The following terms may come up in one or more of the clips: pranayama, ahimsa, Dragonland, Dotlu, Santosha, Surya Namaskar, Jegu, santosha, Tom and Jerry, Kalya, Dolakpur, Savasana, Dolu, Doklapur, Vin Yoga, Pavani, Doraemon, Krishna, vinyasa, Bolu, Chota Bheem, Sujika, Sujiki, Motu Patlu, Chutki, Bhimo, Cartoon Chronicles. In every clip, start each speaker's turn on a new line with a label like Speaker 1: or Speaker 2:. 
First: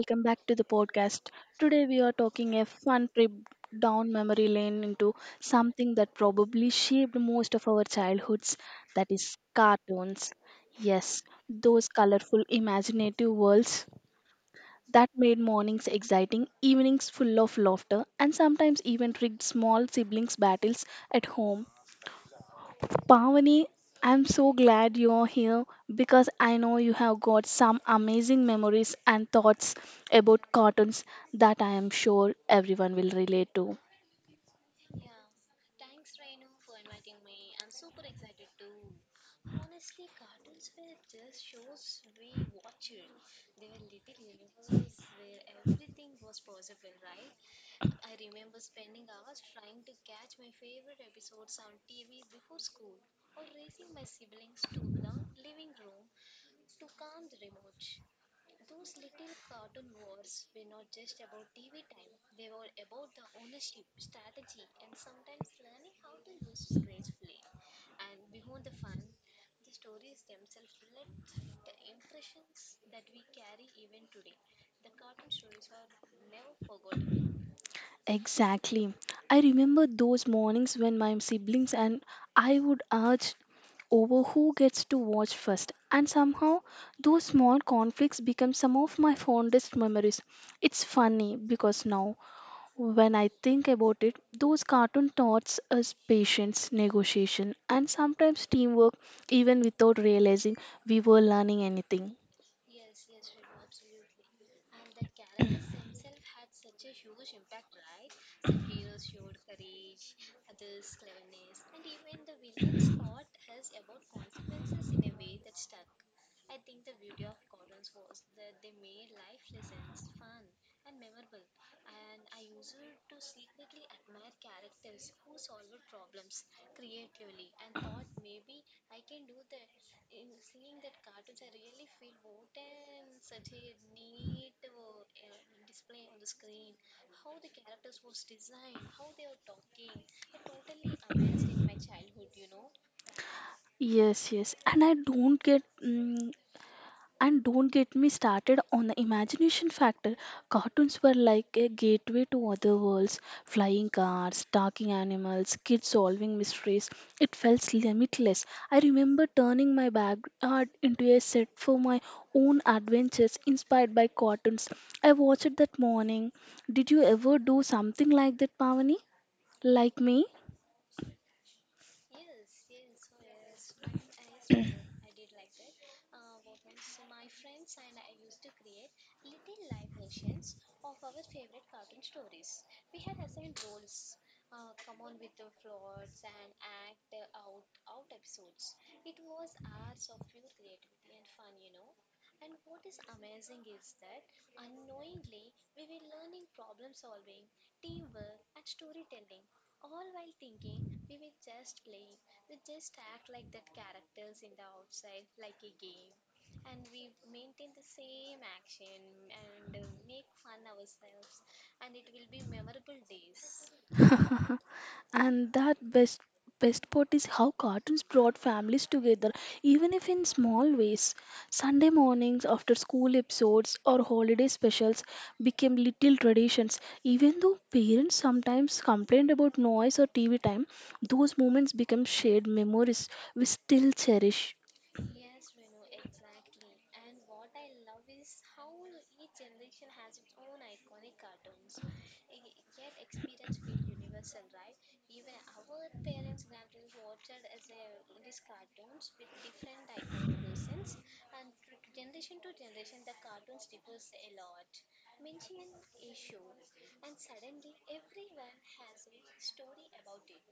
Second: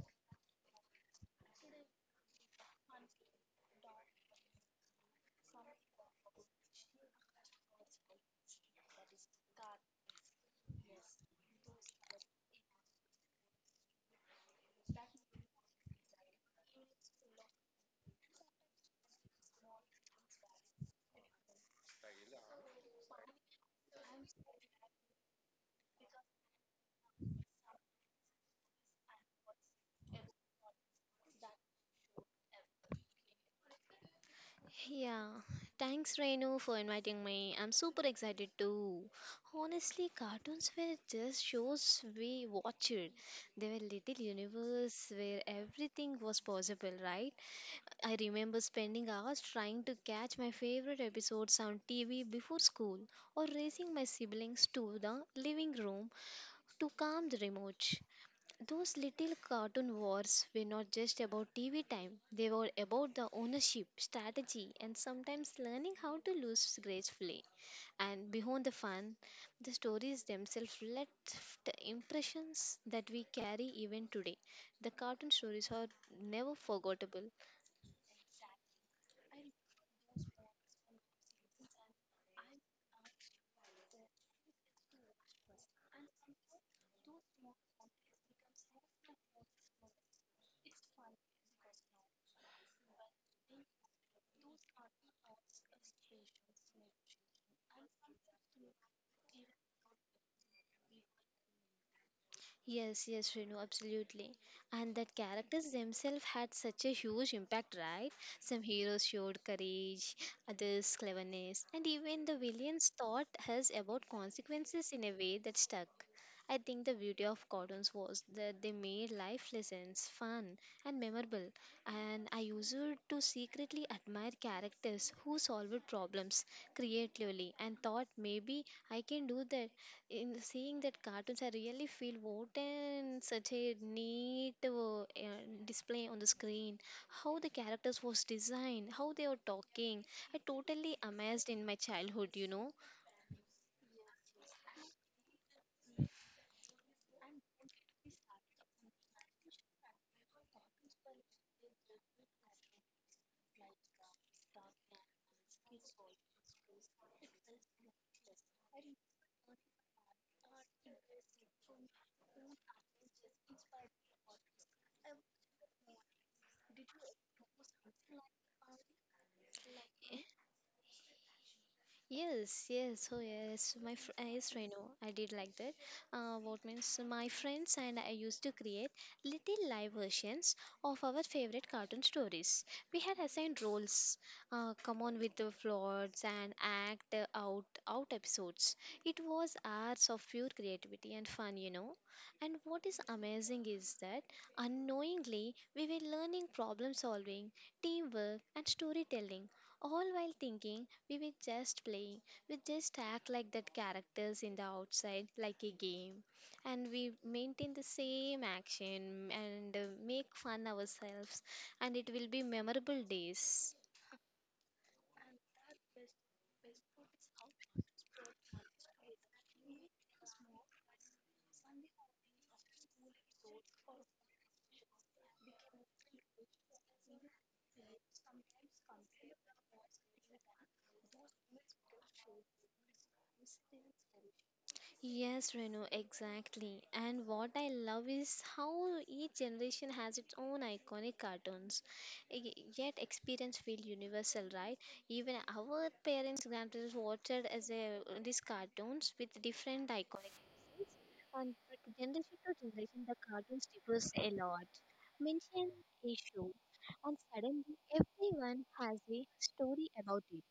Speaker 1: welcome back to the podcast. Today we are talking a fun trip down memory lane into something that probably shaped most of our childhoods, that is cartoons. Yes, those colorful imaginative worlds that made mornings exciting, evenings full of laughter, and sometimes even rigged small siblings battles at home. Pavani, I'm so glad you're here because I know you have got some amazing memories and thoughts about cartoons that I am sure everyone will relate to.
Speaker 2: Yeah, thanks Renu for inviting me. I'm super excited too. Honestly, cartoons were just shows we watched. They were little universe where everything was possible, right? I remember spending hours trying to catch my favorite episodes on TV before school or racing my siblings to the living room to calm the remote. Those little cartoon wars were not just about TV time, they were about the ownership, strategy, and sometimes learning how to lose gracefully. And beyond the fun, the stories themselves left impressions that we carry even today. The cartoon stories are never forgettable.
Speaker 1: Exactly. I remember those mornings when my siblings and I would urge over who gets to watch first, and somehow those small conflicts become some of my fondest memories. It's funny because now. When I think about it, those cartoon taught us patience, negotiation, and sometimes teamwork, even without realizing we were learning anything.
Speaker 2: Yes, yes, Renu, absolutely. And that characters themselves had such a huge impact, right? Some heroes showed courage, others cleverness, and even the villains taught us about consequences in a way that stuck. I think the beauty of cartoons was that they made life lessons fun and memorable, and I used to secretly admire characters who solved problems creatively and thought maybe I can do that in seeing that cartoons. I really feel what and such a neat display on the screen. How the characters was designed, how they are talking. I totally amazed in my childhood, you know.
Speaker 1: Yes, yes. And don't get me started on the imagination factor. Cartoons were like a gateway to other worlds: flying cars, talking animals, kids solving mysteries. It felt limitless. I remember turning my backyard into a set for my own adventures inspired by cartoons. I watched it that morning. Did you ever do something like that, Pavani? Like me?
Speaker 2: Yes, yes, oh yes, yes, Reno, I did like that. What means my friends and I used to create little live versions of our favorite cartoon stories. We had assigned roles, come on with the floods and act out episodes. It was hours of pure creativity and fun, you know. And what is amazing is that unknowingly we were learning problem solving, teamwork, and storytelling all while thinking we were just playing. We just act like that characters in the outside, like a game. And we maintain the same action and make fun ourselves. And it will be memorable days.
Speaker 1: And that best part is how cartoons brought families together, even if in small ways. Sunday mornings, after school episodes, or holiday specials became little traditions. Even though parents sometimes complained about noise or TV time, those moments become shared memories we still cherish.
Speaker 2: Yes, Renu, exactly. And what I love is how each generation has its own iconic cartoons. Yet experience feel universal, right? Even our parents, grandparents watched as a, these cartoons with different iconic faces. And but generation to generation, the cartoons differs a lot. Mention issue, and suddenly everyone has a story about it.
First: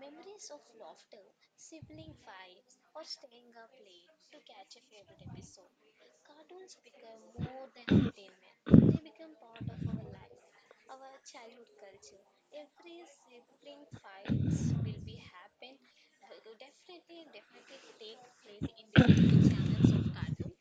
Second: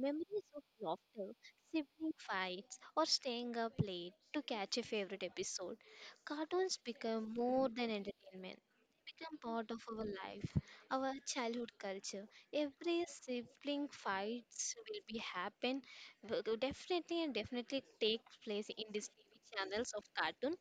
Speaker 2: Memories of laughter, sibling fights, or staying up late to catch a favorite episode. Cartoons become more than entertainment. They become part of our life, our childhood culture. Every sibling fights will be happen, will definitely and definitely take place in these TV channels of cartoon.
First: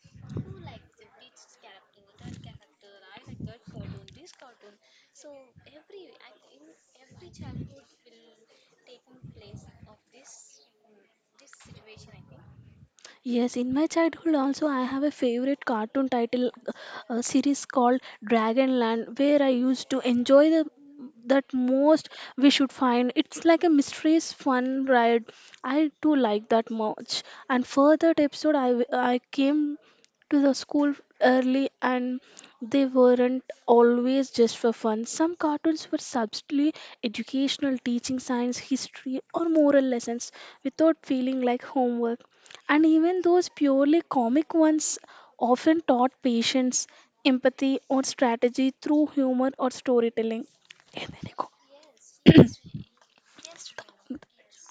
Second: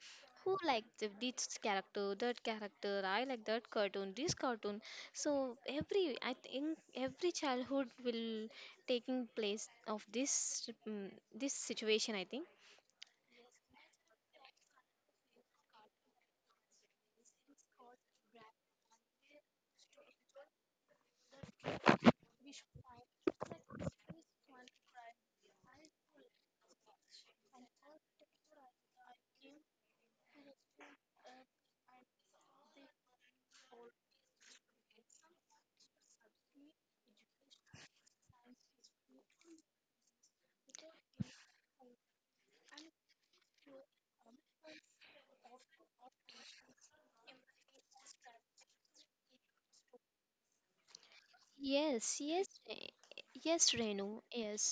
Speaker 2: Who like the, this character, that character, I like that cartoon, this cartoon. So every I think every childhood will taking place of this this situation I think.
Speaker 1: Yes, in my childhood also I have a favorite cartoon title, series called Dragonland, where I used to enjoy the that most. We should find it's like a mysterious fun ride. I do like that much. And for that episode, I came to the school early. And they weren't always just for fun. Some cartoons were subtly educational, teaching science, history, or moral lessons without feeling like homework. And even those purely comic ones often taught patience, empathy, or strategy through humor or storytelling. There you go.
Speaker 2: Yes, yes, yes, Renu, yes.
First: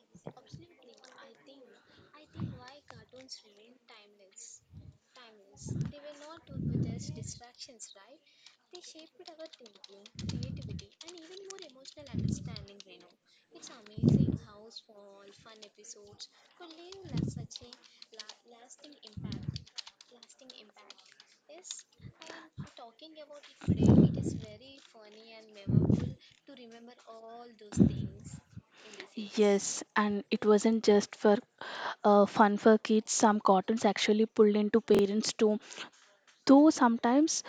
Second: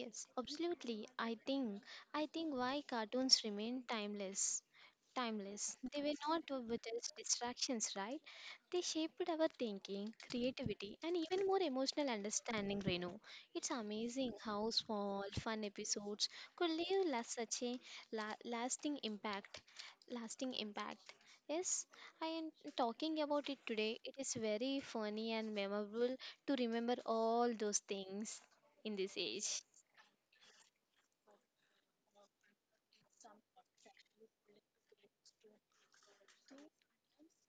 Speaker 2: Yes, absolutely. I think why cartoons remain timeless. Timeless. They were not with just distractions, right? They shaped our thinking, creativity, and even more emotional understanding, Renu. It's amazing how small, fun episodes could leave such a lasting impact. Lasting impact. Yes, I am talking about it today. It is very funny and memorable to remember all those things in this age.
Speaker 1: Yes, and it wasn't just for fun for kids. Some cartoons actually pulled into parents too, though sometimes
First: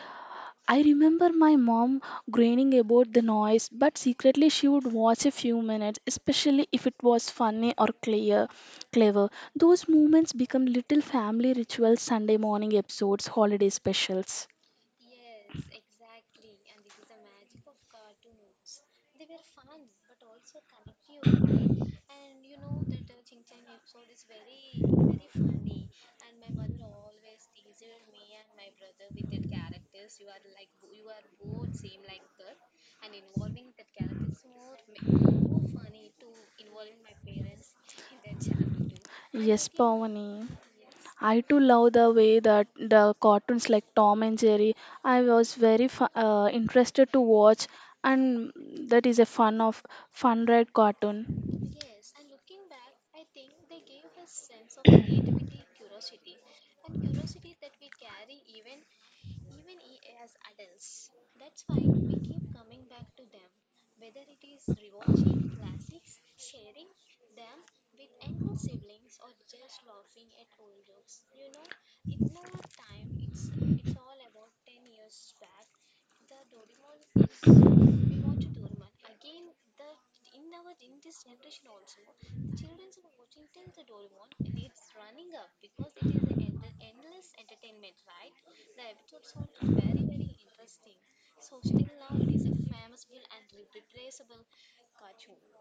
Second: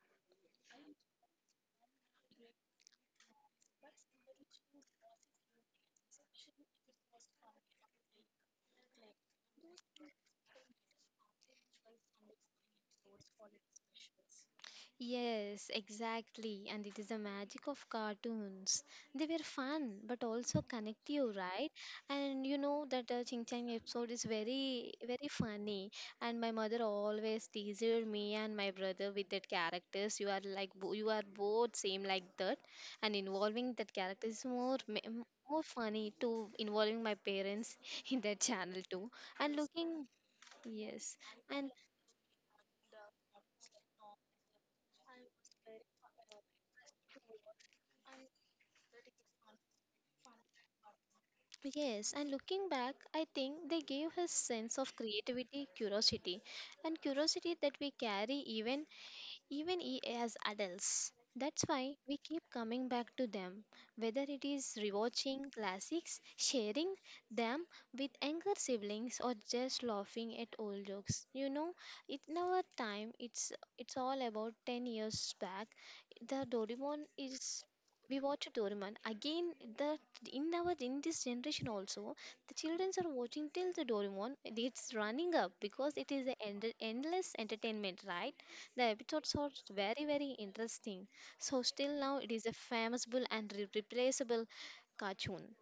Speaker 1: I remember my mom groaning about the noise, but secretly she would watch a few minutes, especially if it was funny or clever. Those moments become little family rituals, Sunday morning episodes, holiday specials.
Speaker 2: Yes, exactly. And it is the magic of cartoons. They were fun, but also connect you, right? And you know that Ching Chang episode is very, very funny. And my mother always teased me and my brother with that characters. You are like, you are both same like that. And involving that character is more, more funny to involving my parents in that channel too. And
Speaker 1: Yes,
Speaker 2: looking
Speaker 1: Pavani.
Speaker 2: Yes.
Speaker 1: I too
Speaker 2: And.
Speaker 1: love the way that the cartoons like Tom and Jerry. I was very interested to watch, and that is a fun red cartoon.
Speaker 2: Yes, and looking back, I think they gave his sense of creativity, curiosity, and curiosity that we carry even as adults. That's why we keep coming back to them, whether it is rewatching classics, sharing them with younger siblings, or just laughing at old jokes. You know, it in our time, it's all about 10 years back. The Doraemon is, we watch Doraemon again. The in our in this generation also, the children are watching till the Doraemon. It's running up because it is an endless entertainment, right? The episodes are very, very interesting. So, still now it is a famous and replaceable cartoon.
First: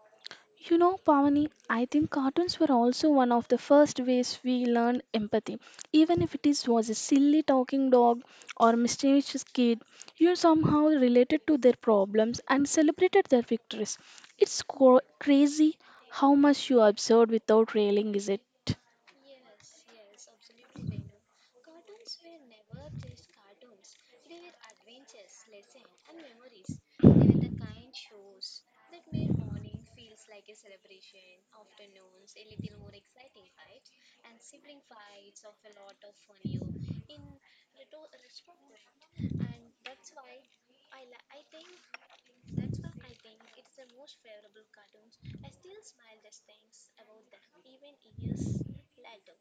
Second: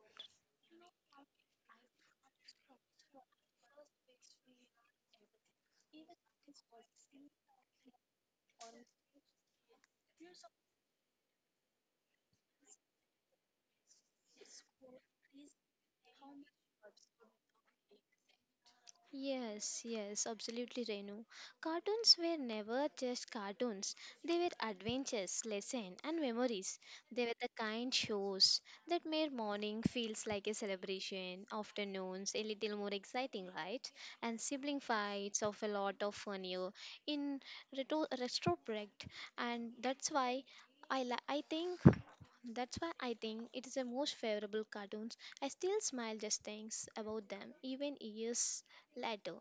Speaker 1: You know, Pavani, I think cartoons were also one of the first ways we learned empathy. Even if it was a silly talking dog or mischievous kid, you somehow related to their problems and celebrated their victories. It's crazy how much you observed without railing, is it?
Speaker 2: Yes, yes, absolutely, Renu. Cartoons were never just cartoons. They were adventures, lessons, and memories. They were the kind shows that made morning feels like a celebration, afternoons a little more exciting, right? And sibling fights of a lot of funnier in retrospect, and that's why I think that's why I think it is the most favorable cartoons. I still smile just thinks about them even years later.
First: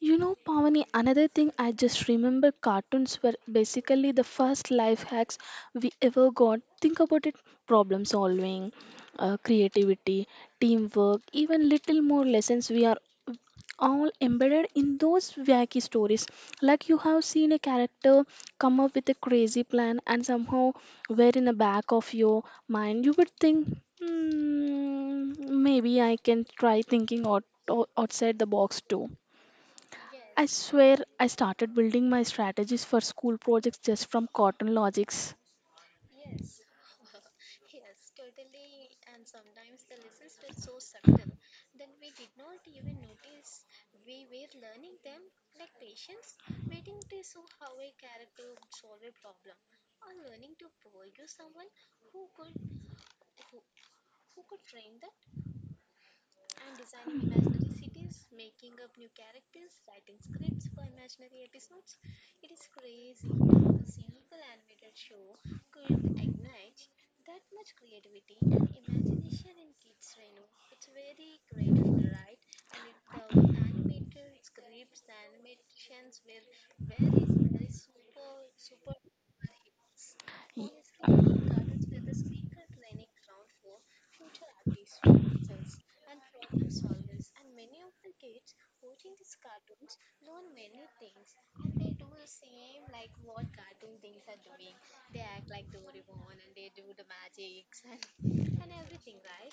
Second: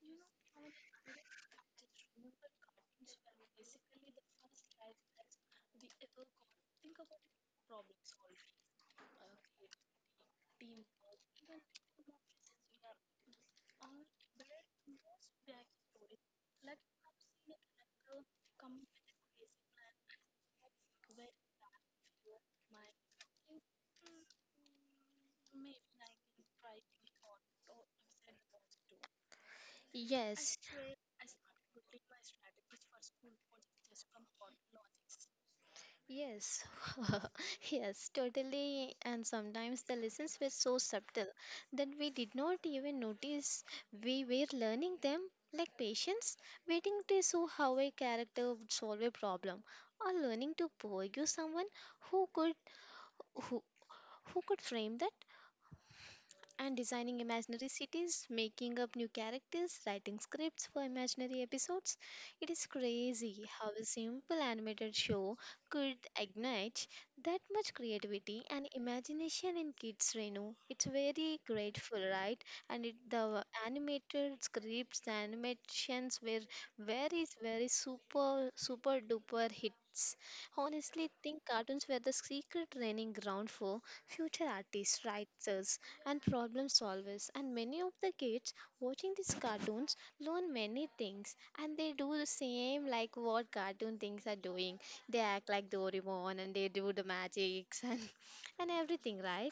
Speaker 1: You know, Pavani, another thing I just remember cartoons were basically the first life hacks we ever got. Think about it: problem solving, creativity, teamwork, even little more lessons we are all embedded in those wacky stories. Like you have seen a character come up with a crazy plan, and somehow, where in the back of your mind you would think, hmm, maybe I can try thinking outside the box too. I
Speaker 2: Yes.
Speaker 1: swear I started building my strategies for school projects just from Cotton Logics.
Speaker 2: Yes, yes, totally. And sometimes the lessons were so subtle that we did not even notice we were learning them, like patience, waiting to see how a character would solve a problem, or learning to forgive someone who could Who who could frame that? And designing imaginary cities, making up new characters, writing scripts for imaginary episodes. It is crazy how a simple animated show could ignite that much creativity and imagination in kids, Renu. It's very grateful, right? And it, the animated scripts, the animations were very, very super, super duper hits. Honestly,
Speaker 1: Y-
Speaker 2: think cartoons were the secret training ground for future artists, writers, and problem solvers. And many of the kids watching these cartoons learn many things and they do the same like what cartoon things are doing. They act like Doraemon and they do the magics and, and everything, right?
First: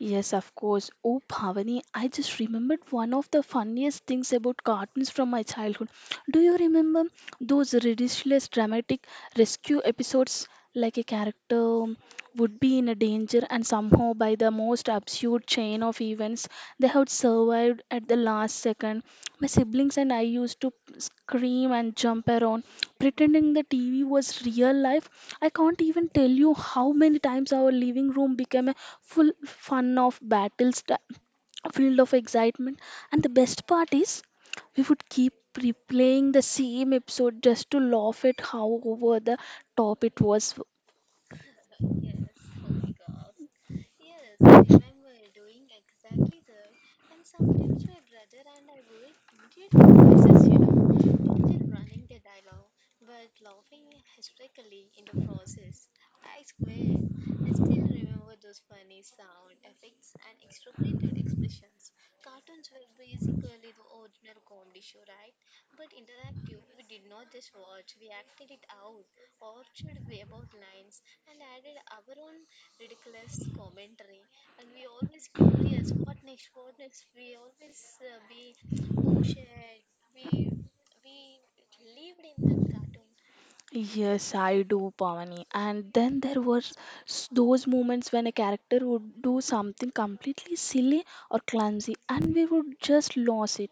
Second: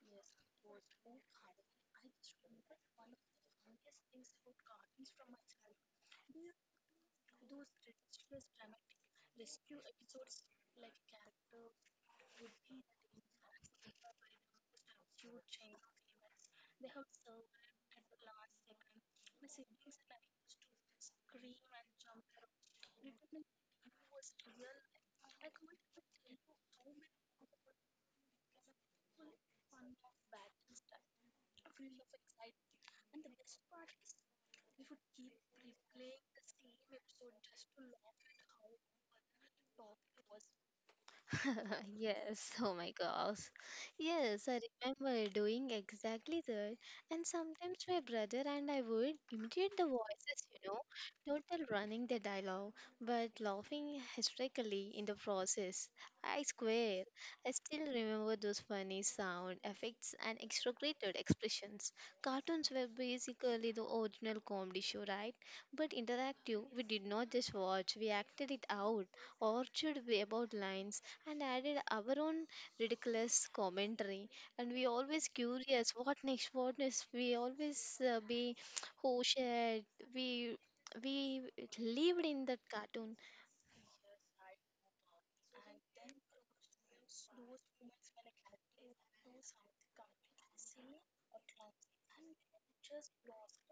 Speaker 1: Yes, of course. Oh, Bhavani, I just remembered one of the funniest things about cartoons from my childhood. Do you remember those ridiculous dramatic rescue episodes? Like a character would be in a danger, and somehow, by the most absurd chain of events, they had survived at the last second. My siblings and I used to scream and jump around, pretending the TV was real life. I can't even tell you how many times our living room became a full fun of battles, filled of excitement. And the best part is, we would keep replaying the same episode just to laugh at how over the top it was.
Speaker 2: Yes, oh my gosh. Yes, I remember doing exactly that. And sometimes my brother and I would imitate the voices, you know, total running the dialogue, but laughing hysterically in the process. I swear, I still remember those funny sound effects and exaggerated expressions. Cartoons were basically the original comedy show, right? But interactive, we did not just watch, we acted it out. Orchard way about lines and added our own ridiculous commentary. And we always curious, what next? What next? We always be, oh shit, we we lived in that cartoon.
Speaker 1: Yes, I do, Pavani. And then there was those moments when a character would do something completely silly or clumsy, and we would just lose it.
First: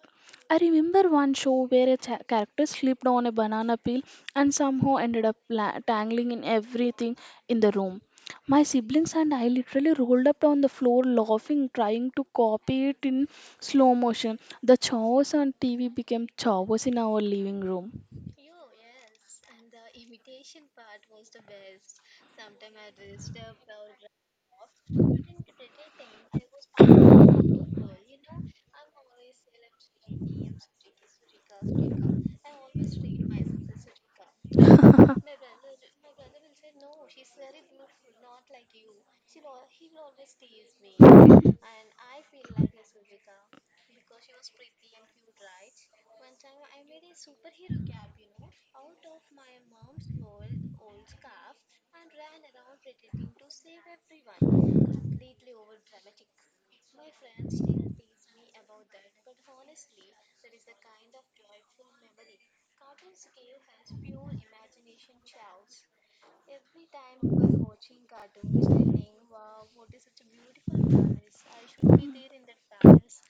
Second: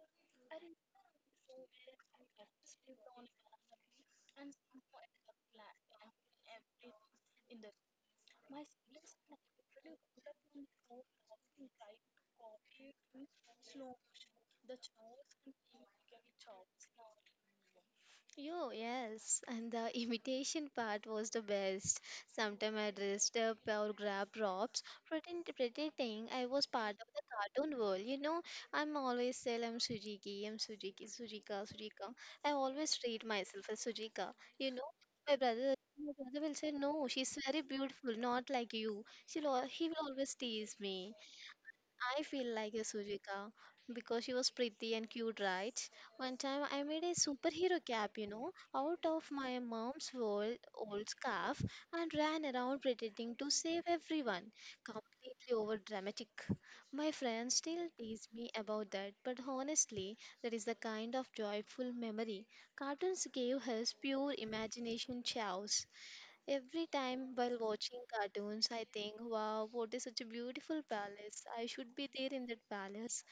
Speaker 1: I remember one show where a character slipped on a banana peel and somehow ended up tangling in everything in the room. My siblings and I literally rolled up on the floor laughing, trying to copy it in slow motion. The chaos on TV became chaos in our living room.
Speaker 2: Yo, yes, and the imitation part was the best. Sometimes I dressed up or grab props, pretending I was part of the cartoon world. You know, I'm always saying I'm Sujiki, I'm Sujiki, Sujika, Sujika. I always treat myself as Sujika. You know, my brother will say, no, she's very beautiful, not like you. He will always tease me. I feel like a Sujika because she was pretty and cute, right? One time I made a superhero cap, you know, out of my mom's old scarf and ran around pretending to save everyone. Completely over dramatic. My friends still tease me about that, but honestly, that is the kind of joyful memory cartoons gave us pure imagination chows. Every time while watching cartoons, I think, wow, what is such a beautiful palace. I should be there in that palace.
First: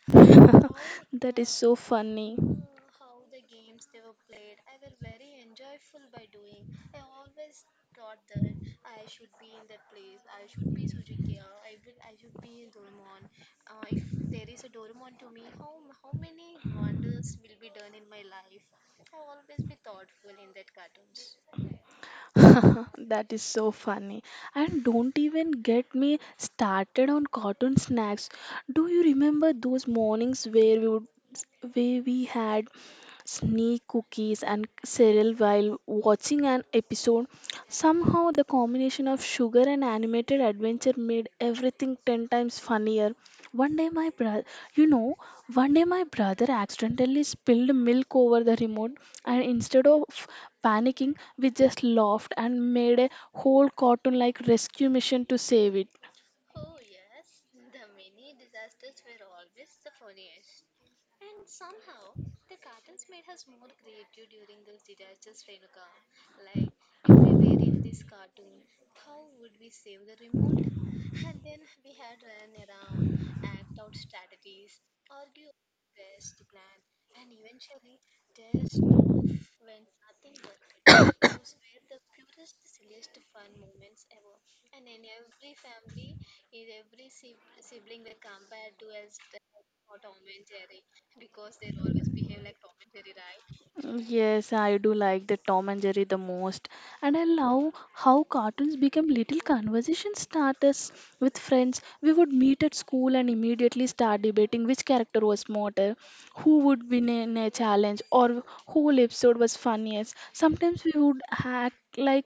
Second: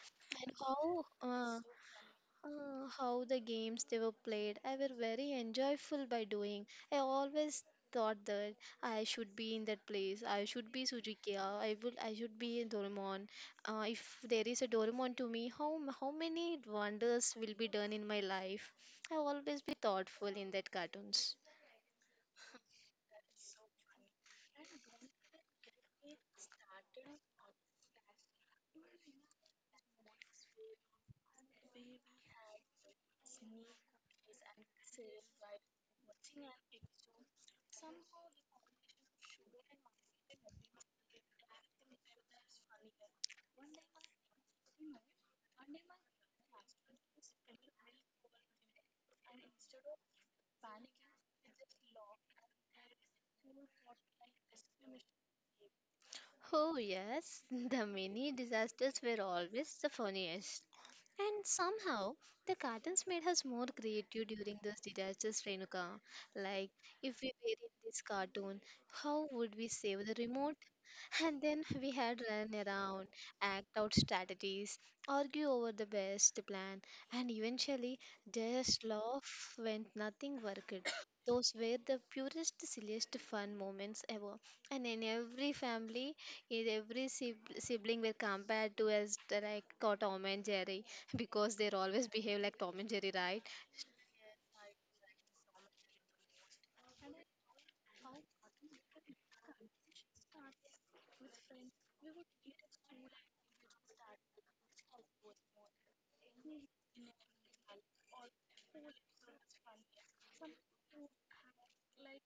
Speaker 2: And
Speaker 1: That is so funny.
Speaker 2: how the games they were played, I were very enjoyable by doing. I always thought that I should be in that place. I should be Suzuki. I would. I should be in Doraemon. If there is a Doraemon to me, how many wonders will be done in my life? I always be thoughtful in that cartoons.
Speaker 1: That is so funny. And don't even get me started on cotton snacks. Do you remember those mornings where we had sneak cookies and cereal while watching an episode? Somehow the combination of sugar and animated adventure made everything 10 times funnier. One day, my brother, you know, one day my brother accidentally spilled milk over the remote, and instead of panicking, we just laughed and made a whole cartoon like rescue mission to save it.
Speaker 2: Oh, yes, the mini disasters were always the funniest. And somehow, the cartoons made us more creative during those disasters, Renuka. Like, if we were in this cartoon, how would we save the remote? And then we had run around, act out strategies, argue over the best plan, and eventually just laugh when nothing worked. Those were the purest, silliest fun moments ever. And in every family, is every sibling were compared to as the, like Tom and Jerry because they're always behave like Tom and Jerry, right?
Speaker 1: Yes, I do like the Tom and Jerry the most, and I love how cartoons become little conversation starters with friends. We would meet at school and immediately start debating which character was smarter, who would win in a challenge, or whole episode was funniest. Sometimes we would act like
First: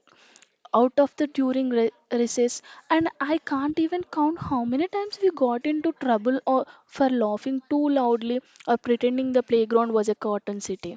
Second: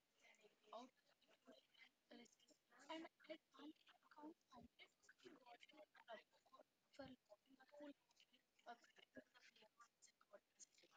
Speaker 1: out of the during recess, and I can't even count how many times we got into trouble or for laughing too loudly or pretending the playground was a cotton city.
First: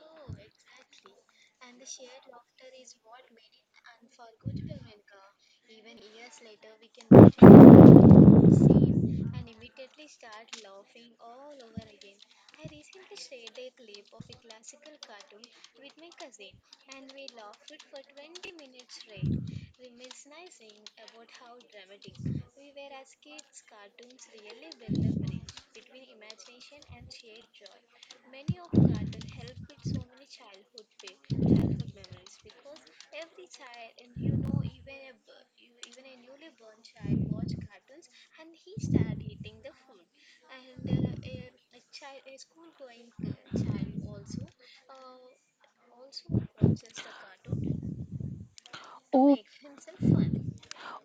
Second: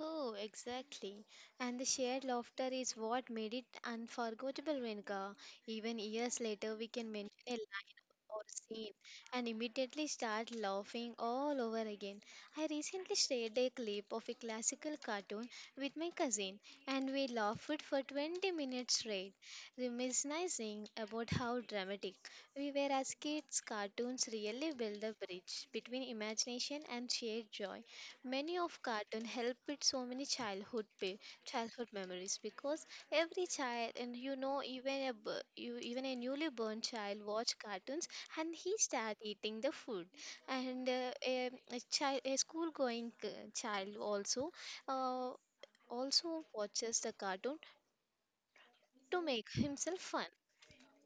Speaker 2: Oh, exactly. And the shared laughter is what made it unforgettable, Renika. Even years later, we can mention a line or scene and immediately start laughing all over again. I recently shared a clip of a classical cartoon with my cousin, and we laughed for 20 minutes straight, reminiscing about how dramatic we were as kids. Cartoons really build a bridge between imagination and shared joy. Many of cartoon help with so many childhood memories because every child and you know even a bu- you even a newly born child watch cartoons and he start eating the food and a child a school going child also uh, also watches the cartoon to
Speaker 1: Oh,
Speaker 2: make himself fun.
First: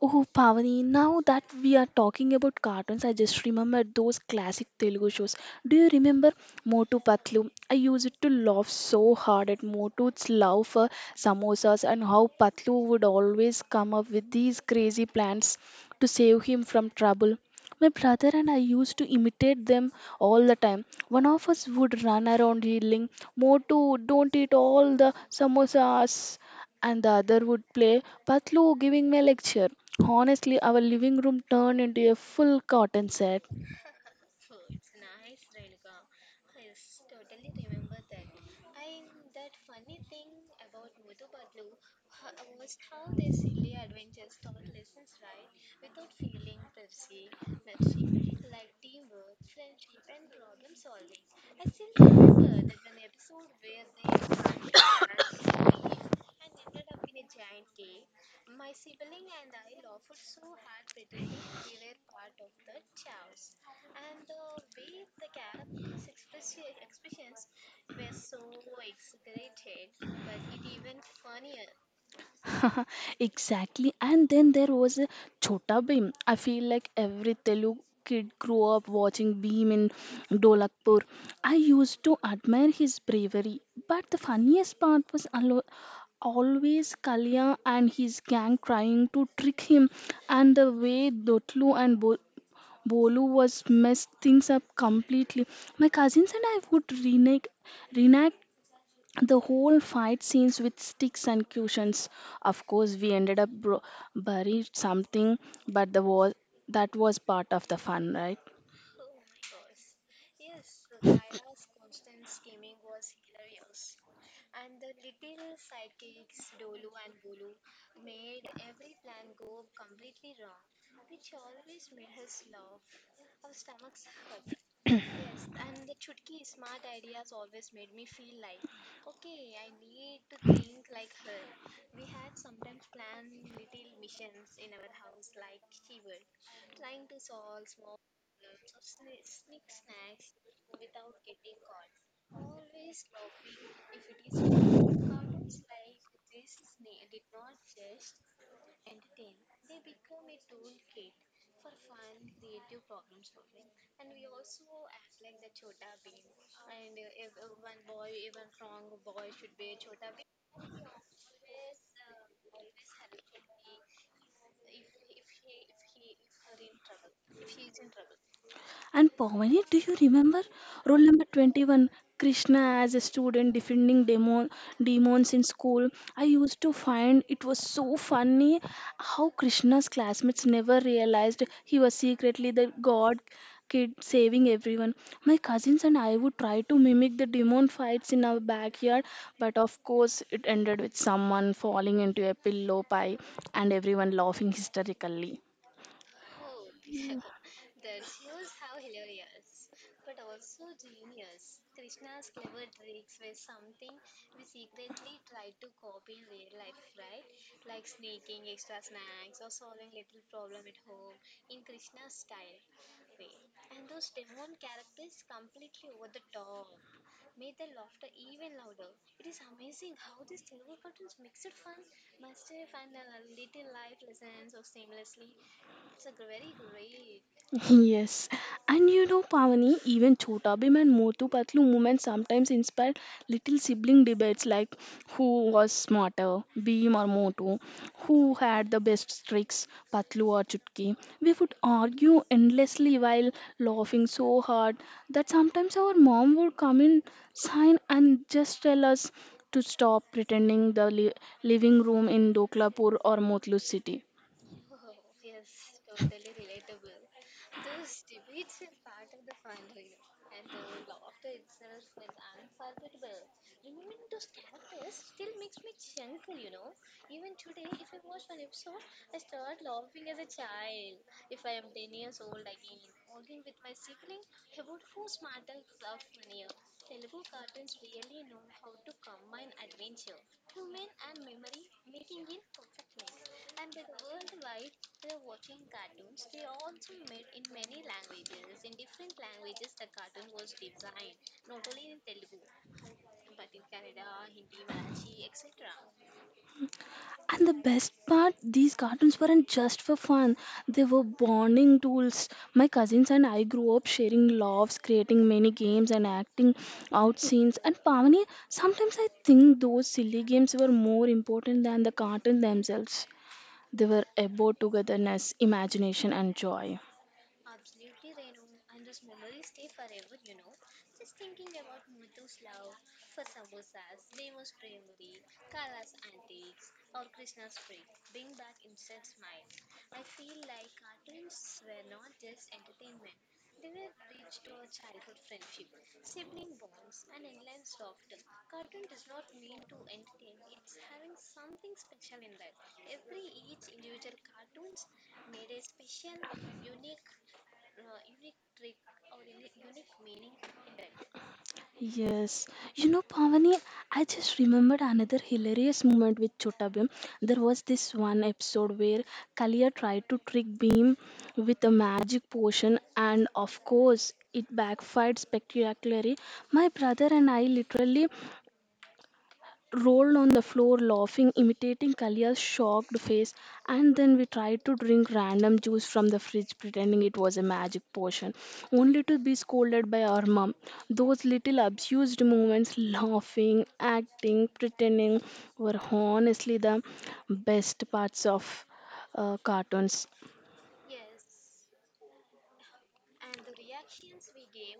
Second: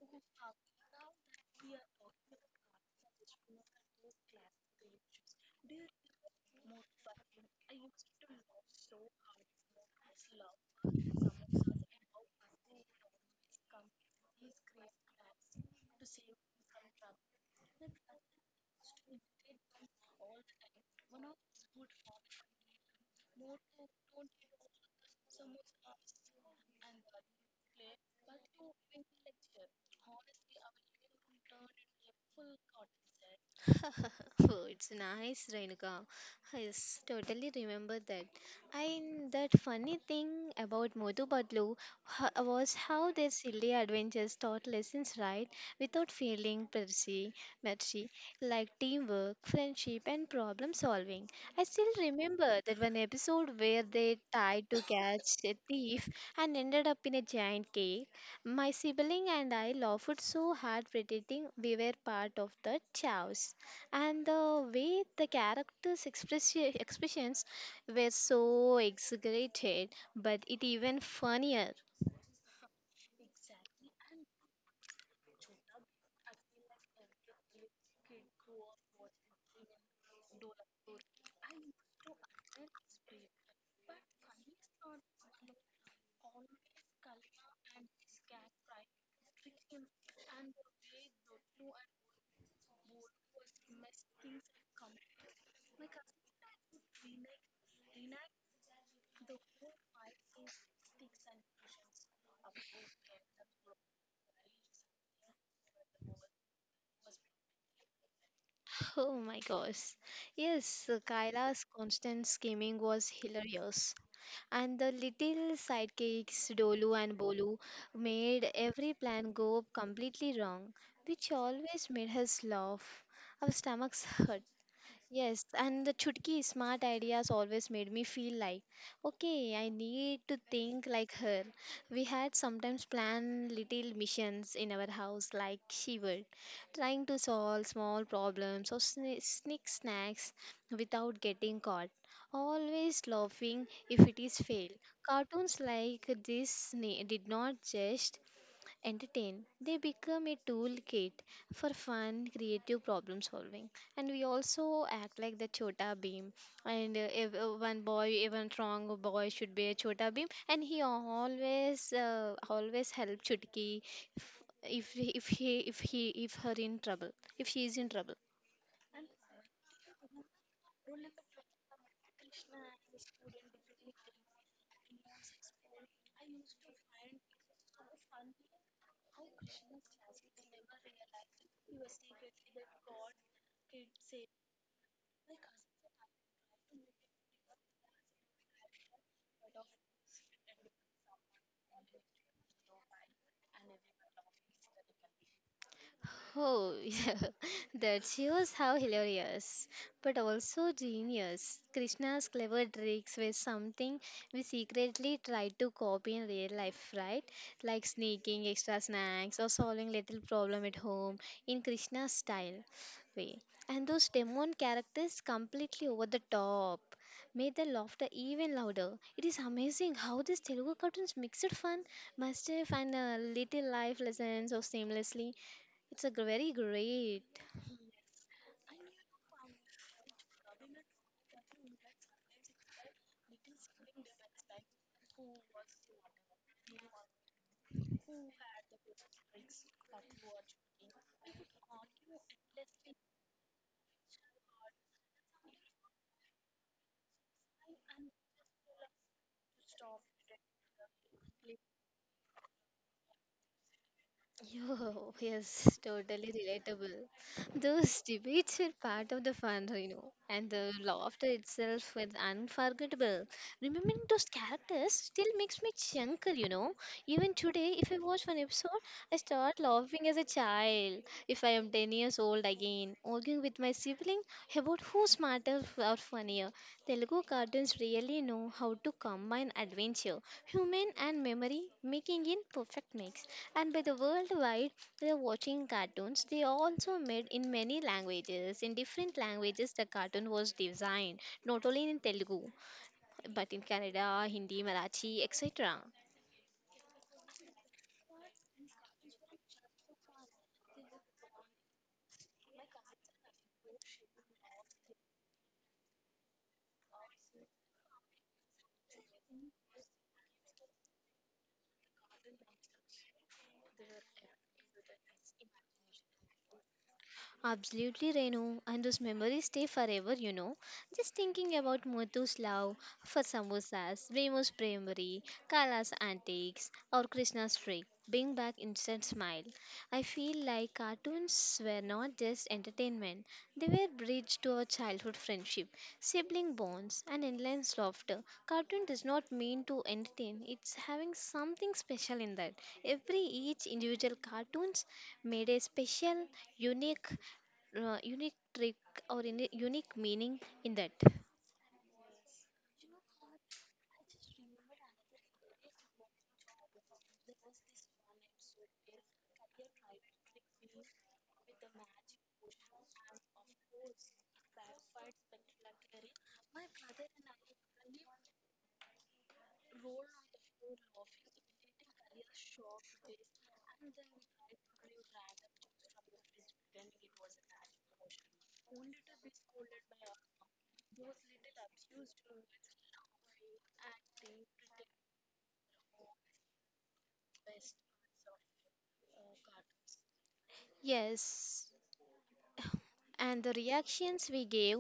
Speaker 1: oh, Pavani, now that we are talking about cartoons, I just remembered those classic Telugu shows. Do you remember Motu Patlu? I used to laugh so hard at Motu's love for samosas and how Patlu would always come up with these crazy plans to save him from trouble. My brother and I used to imitate them all the time. One of us would run around yelling, "Motu, don't eat all the samosas," and the other would play Patlu giving me a lecture. Honestly, our living room turned into a full cotton set.
Speaker 2: Oh, it's nice, Renuka. Yes, totally remember that. And that funny thing about Motu Patlu was how their silly adventures taught lessons right without feeling mercy, like teamwork, friendship, and problem solving. I still remember that one episode where they tried to catch a thief and ended up in a giant cave. My sibling and I laughed so hard pretending we were part of the chaos. And the way the expressions were so exaggerated, but it even funnier.
Speaker 1: Exactly. And then there was a Chota Bheem. I feel like every Telugu kid grew up watching Bheem in Dolakpur. I used to admire his bravery, but the funniest part was always Kalya and his gang trying to trick him, and the way Dotlu and Bolu was messed things up completely. My cousins and I would reenact the whole fight scenes with sticks and cushions. Of course, we ended up buried something, but the was that was part of the fun, right?
Speaker 2: Oh my gosh. Yes, Kyla's constant scheming was hilarious. And the little sidekicks, Dolu and Bolu, made every plan go completely wrong, which always made us laugh. Our stomachs hurt. Yes, and the chutki smart ideas always made me feel like, okay, I need to think like her. We had sometimes planned little missions in our house, like she would, trying to solve small problems or sneak snacks without getting caught. Always laughing if it is fail. Cartoons like this did not just entertain. They become a toolkit for fun, creative problem solving. And we also act like the chota beam. And if one boy, even strong boy, should be a chota beam, and he always, always help Chutki if her in trouble, if she is in trouble.
Speaker 1: And Pavani, do you remember rule number 21? Krishna as a student defending demons in school. I used to find it was so funny how Krishna's classmates never realized he was secretly the god kid saving everyone. My cousins and I would try to mimic the demon fights in our backyard, but of course, it ended with someone falling into a pillow pie and everyone laughing hysterically.
Speaker 2: Oh, yeah, that shows how hilarious, but also genius. Krishna's clever tricks were something we secretly tried to copy in real life, right? Like sneaking extra snacks or solving little problem at home in Krishna's style way. And those demon characters completely over the top made the laughter even louder. It is amazing how these Telugu cartoons mixed fun, mischief, and little life lessons so seamlessly. Very great.
Speaker 1: Yes, and you know, Pavani, even Chota Bhim and Motu Patlu movements sometimes inspire little sibling debates like who was smarter, Bhim or Motu, who had the best tricks, Patlu or Chutki. We would argue endlessly while laughing so hard that sometimes our mom would come in, sign, and just tell us to stop pretending the living room in Doklapur or Motlu city.
Speaker 2: Yo, yes, totally relatable. Those debates were part of the fun, and the laughter itself was unforgettable. Remembering those characters still makes me chuckle. Even today, if I watch one episode, I start laughing as a child. If I am 10 years old again, arguing with my sibling about who's smarter or funnier. Telugu cartoons really know how to combine adventure, human, and memory, making it perfect mix. And by the worldwide they're watching cartoons. They are also made in many languages. In different languages, the cartoon was designed, not only in Telugu, but in Kannada, Hindi, Marathi, etc.
Speaker 1: And the best part, these cartoons weren't just for fun, they were bonding tools. My cousins and I grew up sharing laughs, creating many games, and acting out scenes. And Pavani, sometimes I think those silly games were more important than the cartoons themselves. They were about togetherness, imagination, and joy.
Speaker 2: Absolutely, Renu, and those memories stay forever. Just thinking about Muthu's love for samosas, Remu's bravery, Kala's antics, or Krishna's freak bring back instant smile. I feel like cartoons were not just entertainment; they were bridge to our childhood friendship, sibling bonds, and endless laughter. Cartoon does not mean to entertain; it's having something special in that. Every each individual cartoons made a special unique unique trick or in unique meaning in that.
Speaker 1: Yes, you know, Pavani, I just remembered another hilarious moment with Chota Bhim. There was this one episode where Kalia tried to trick Beam with a magic potion, and of course, it backfired spectacularly. My brother and I literally rolled on the floor laughing, imitating Kalia's shocked face, and then we tried to drink random juice from the fridge, pretending it was a magic potion, only to be scolded by our mom. Those little abused moments, laughing, acting, pretending, were honestly the best parts of cartoons.
Speaker 2: Yes, and the reactions we gave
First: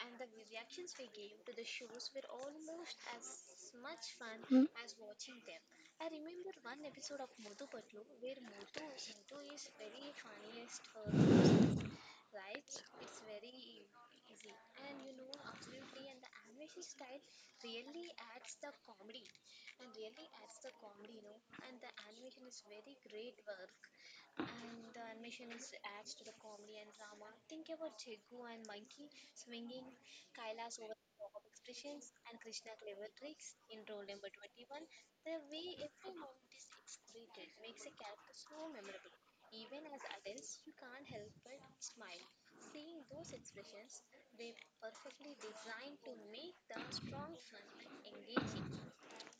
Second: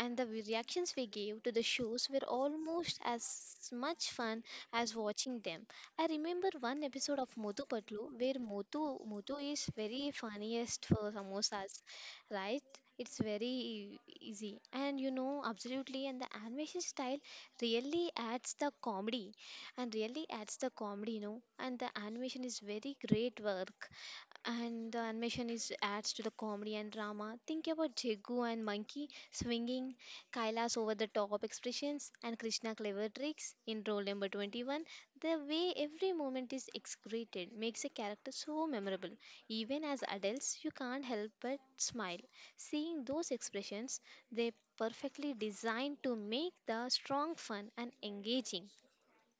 Speaker 2: and the reactions we gave to the shows were almost as much fun
Speaker 1: Hmm?
Speaker 2: as watching them. I remember one episode of motu patlu where motu is very funniest for samosas, right? it's very e, easy, and absolutely. And the animation style really adds the comedy and really adds the comedy, and the animation is very great work. And the animation is adds to the comedy and drama. Think about Jegu and Monkey swinging, Kaila's over the top expressions, and Krishna clever tricks in role number 21. The way every moment is excreted makes a character so memorable. Even as adults, you can't help but smile. Seeing those expressions, they perfectly designed to make the strong fun and engaging.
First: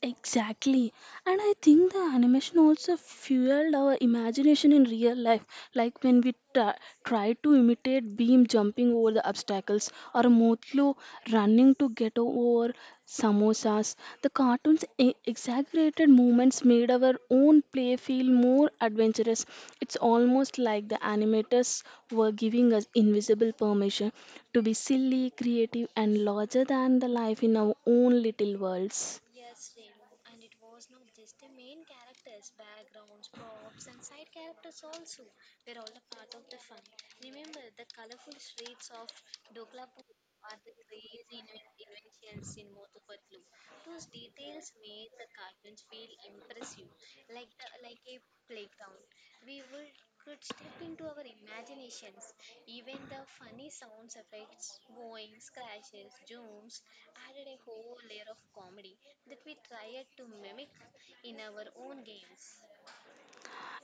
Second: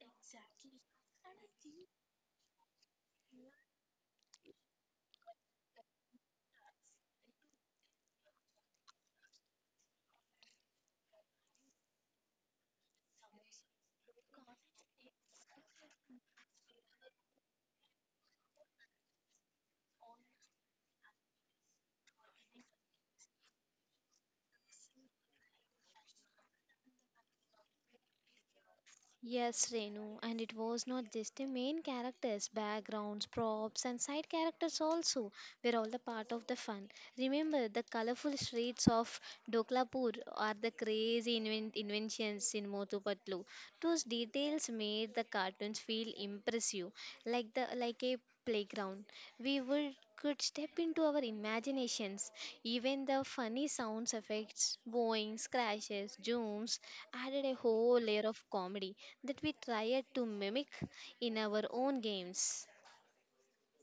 Speaker 1: Exactly. And I think the animation also fueled our imagination in real life, like when we tried to imitate Beam jumping over the obstacles or Motlu running to get over samosas. The cartoon's exaggerated movements made our own play feel more adventurous. It's almost like the animators were giving us invisible permission to be silly, creative, and larger than the life in our own little worlds.
Speaker 2: Yes, Renu, and it was not just the main characters, backgrounds, props, and side characters also were all the part of the fun. Remember, the colorful streets of Doklapur or the crazy inventions in Motupatlu. Those details made the cartoons feel impressive, like the like a playground. We would could step into our imaginations. Even the funny sounds effects, boings, crashes, zooms added a whole layer of comedy that we try to mimic in our own games.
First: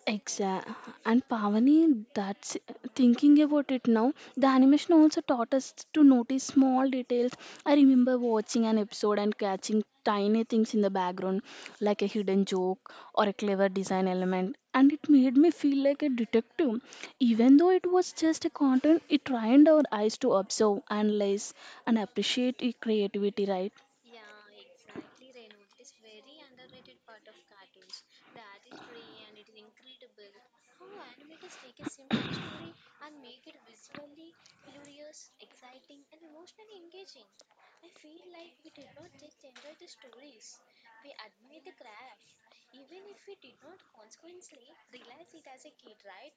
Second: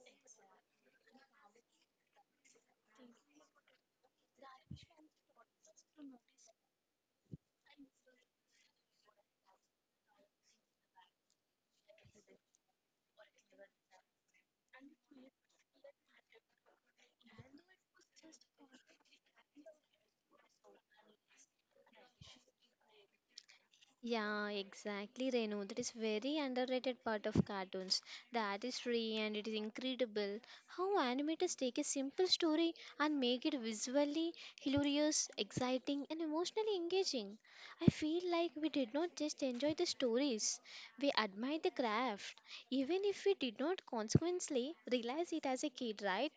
Speaker 1: Exactly. And Pavani, that's thinking about it now, the animation also taught us to notice small details. I remember watching an episode and catching tiny things in the background, like a hidden joke or a clever design element, and it made me feel like a detective. Even though it was just a content, it trained our eyes to observe, analyze, and appreciate creativity, right?
Speaker 2: Yeah, exactly, Renu. That is very underrated part of cartoons. The artistry and it is incredible how animators take a simple story and make it visually hilarious, exciting, and emotionally engaging. I feel like we did not just enjoy the stories; we admired the craft, even if we did not consequently realize it as a kid, right?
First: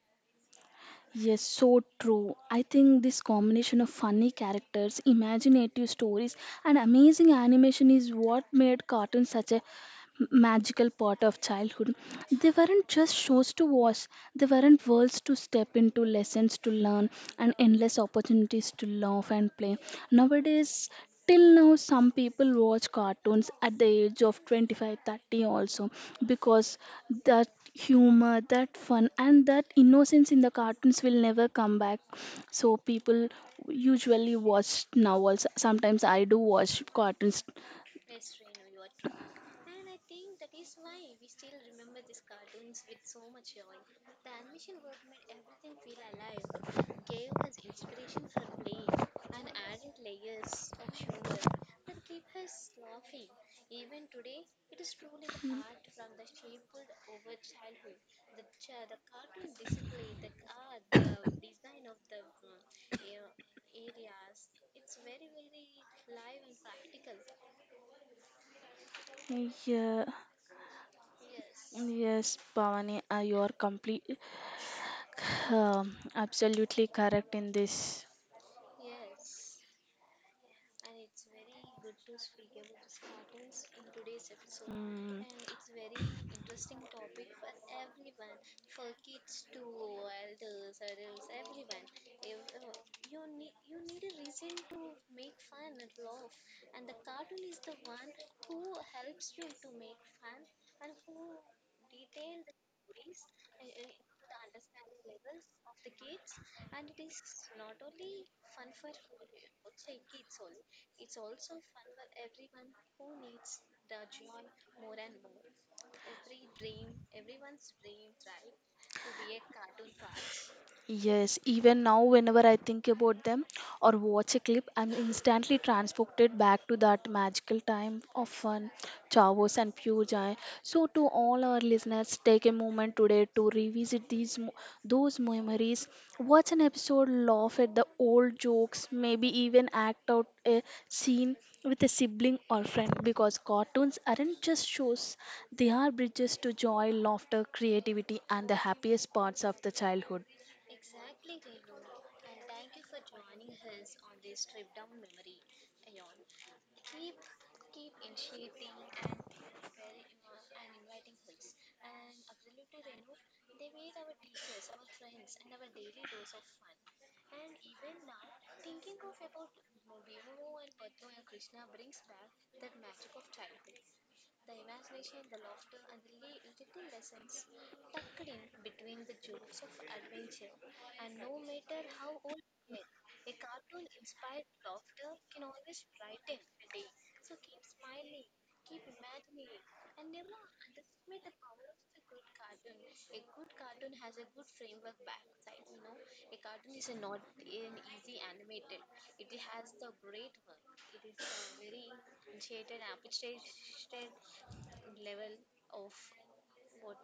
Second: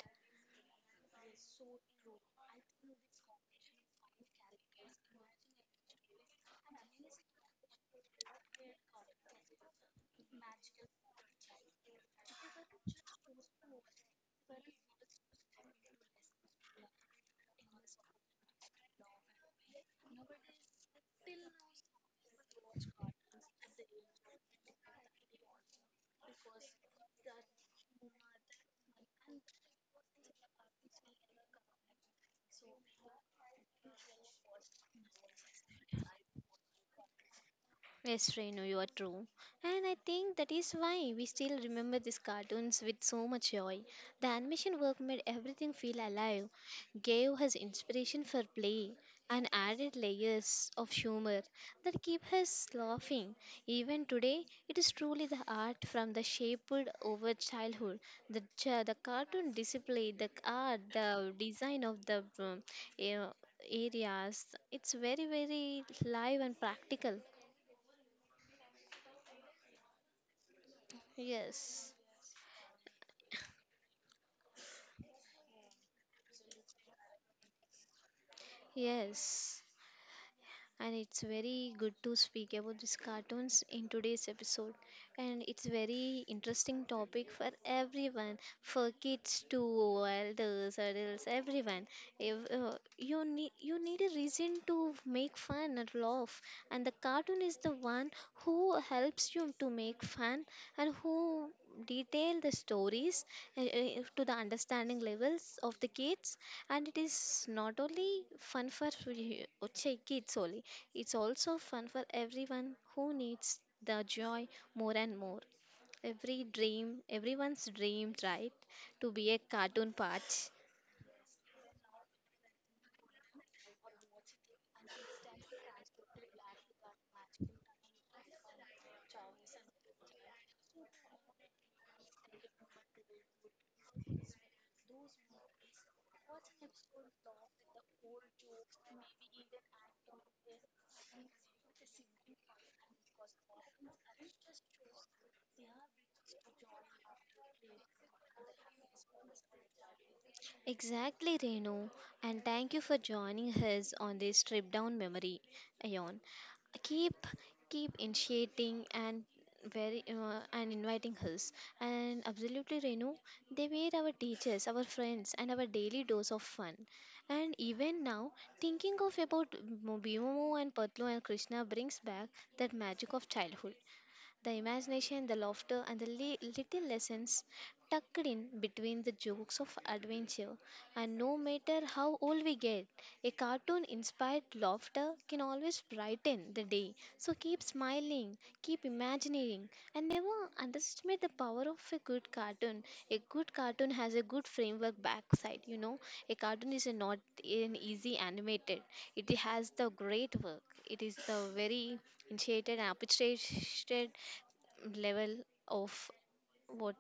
Speaker 1: Yes, so true. I think this combination of funny characters, imaginative stories, and amazing animation is what made cartoons such a magical part of childhood. They weren't just shows to watch, they weren't worlds to step into, lessons to learn, and endless opportunities to laugh and play. Nowadays, till now, some people watch cartoons at the age of 25, 30, also, because that humor, that fun, and that innocence in the cartoons will never come back. So, people usually watch now also. Sometimes I do watch cartoons.
Speaker 2: Yes, Renu, you are true. And I think that is why we still remember these cartoons with so much joy. The animation work made everything feel alive, gave us inspiration for play, and added layers of humor that keep us laughing. Even today, it is truly the art from the shaped over childhood. The cartoon display, the art, the design of the a- areas, it's very, very live and practical.
Speaker 1: Yeah.
Speaker 2: Yes.
Speaker 1: Yes, Bhavani, you are um, absolutely correct in this.
Speaker 2: Yes. And it's very good to speak about these cartoons in today's episode.
Speaker 1: Mm,
Speaker 2: And it's very interesting topic for everyone, for kids to elders, adults, everyone. If, you need a reason to make fun and laugh, and the cartoon is the one who helps you to make fun and who detail the stories to the understanding levels of the kids, and it is not only fun for kids only. It's also fun for everyone who needs the joy more and more. Every dream, everyone's dream, right? To be a cartoon part.
Speaker 1: yes, even now, whenever I think about them or watch a clip, I'm instantly transported back to that magical time of fun, chavos, and pure joy. So, to all our listeners, take a moment today to revisit those memories. Watch an episode, laugh at the old jokes, maybe even act out a scene with a sibling or friend, because cartoons aren't just shows, they are bridges to joy, laughter, creativity, and the happiest parts of the childhood.
Speaker 2: Exactly, Renu, and thank you for joining us on this trip down memory lane. Keep keep initiating and very and inviting us. And absolutely, Renu, they were our teachers, our friends, and our daily dose of fun. And even now, thinking of about Bhimo and Patlu and Krishna brings back that magic of childhood. The imagination, the laughter, and the little lessons tucked in between the jokes of adventure. And no matter how old we get, a cartoon inspired laughter can always brighten the day. So keep smiling, keep imagining, and never underestimate the power of a good cartoon. A good cartoon has a good framework backside, you know. A cartoon is a not an easy animated. It has the great work. It is the very initiated and appreciated level of what.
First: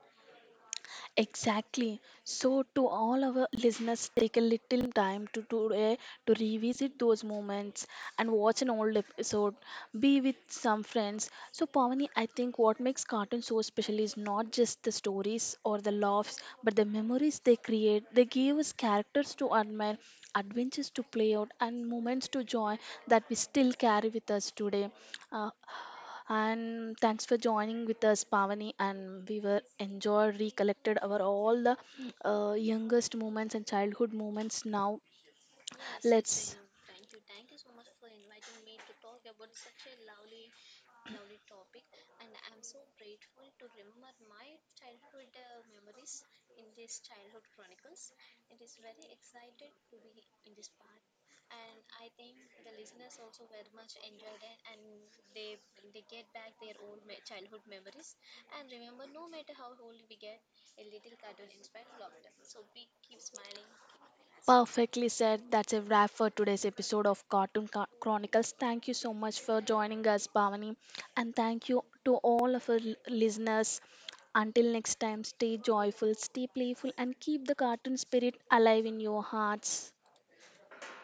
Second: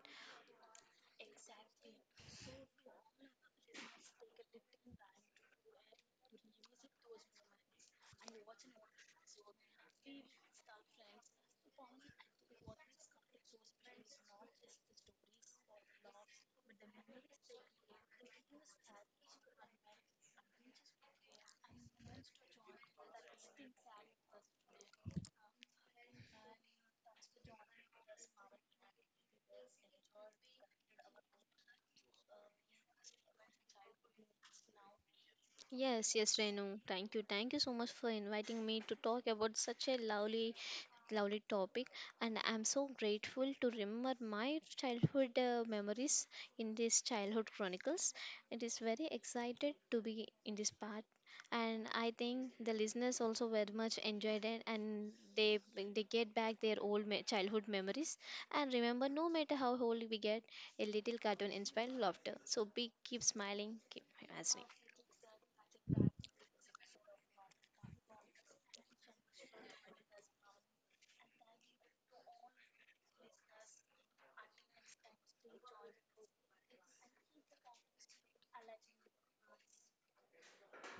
Speaker 1: Exactly. So, to all our listeners, take a little time to today to revisit those moments and watch an old episode. Be with some friends. So, Pavani, I think what makes cartoons so special is not just the stories or the laughs, but the memories they create. They give us characters to admire, adventures to play out, and moments to joy that we still carry with us today. Uh, and thanks for joining with us, Pavani, and we were enjoyed recollected our all the youngest moments and childhood moments now.
Speaker 2: Yes. Yes,
Speaker 1: Let's
Speaker 2: Renu, thank you. So much for inviting me to talk about such a lovely topic, and I'm so grateful to remember my childhood memories in this childhood chronicles. It is very excited to be in this part, and I think the listeners also very much enjoyed it, and they they get back their childhood memories. And remember, no matter how old we get, a little cartoon inspired laughter. So be keep smiling, keep imagining.
Speaker 1: perfectly said, that's a wrap for today's episode of Cartoon Chronicles. Thank you so much for joining us, Pavani, and thank you to all of our listeners. Until next time, stay joyful, stay playful, and keep the cartoon spirit alive in your hearts.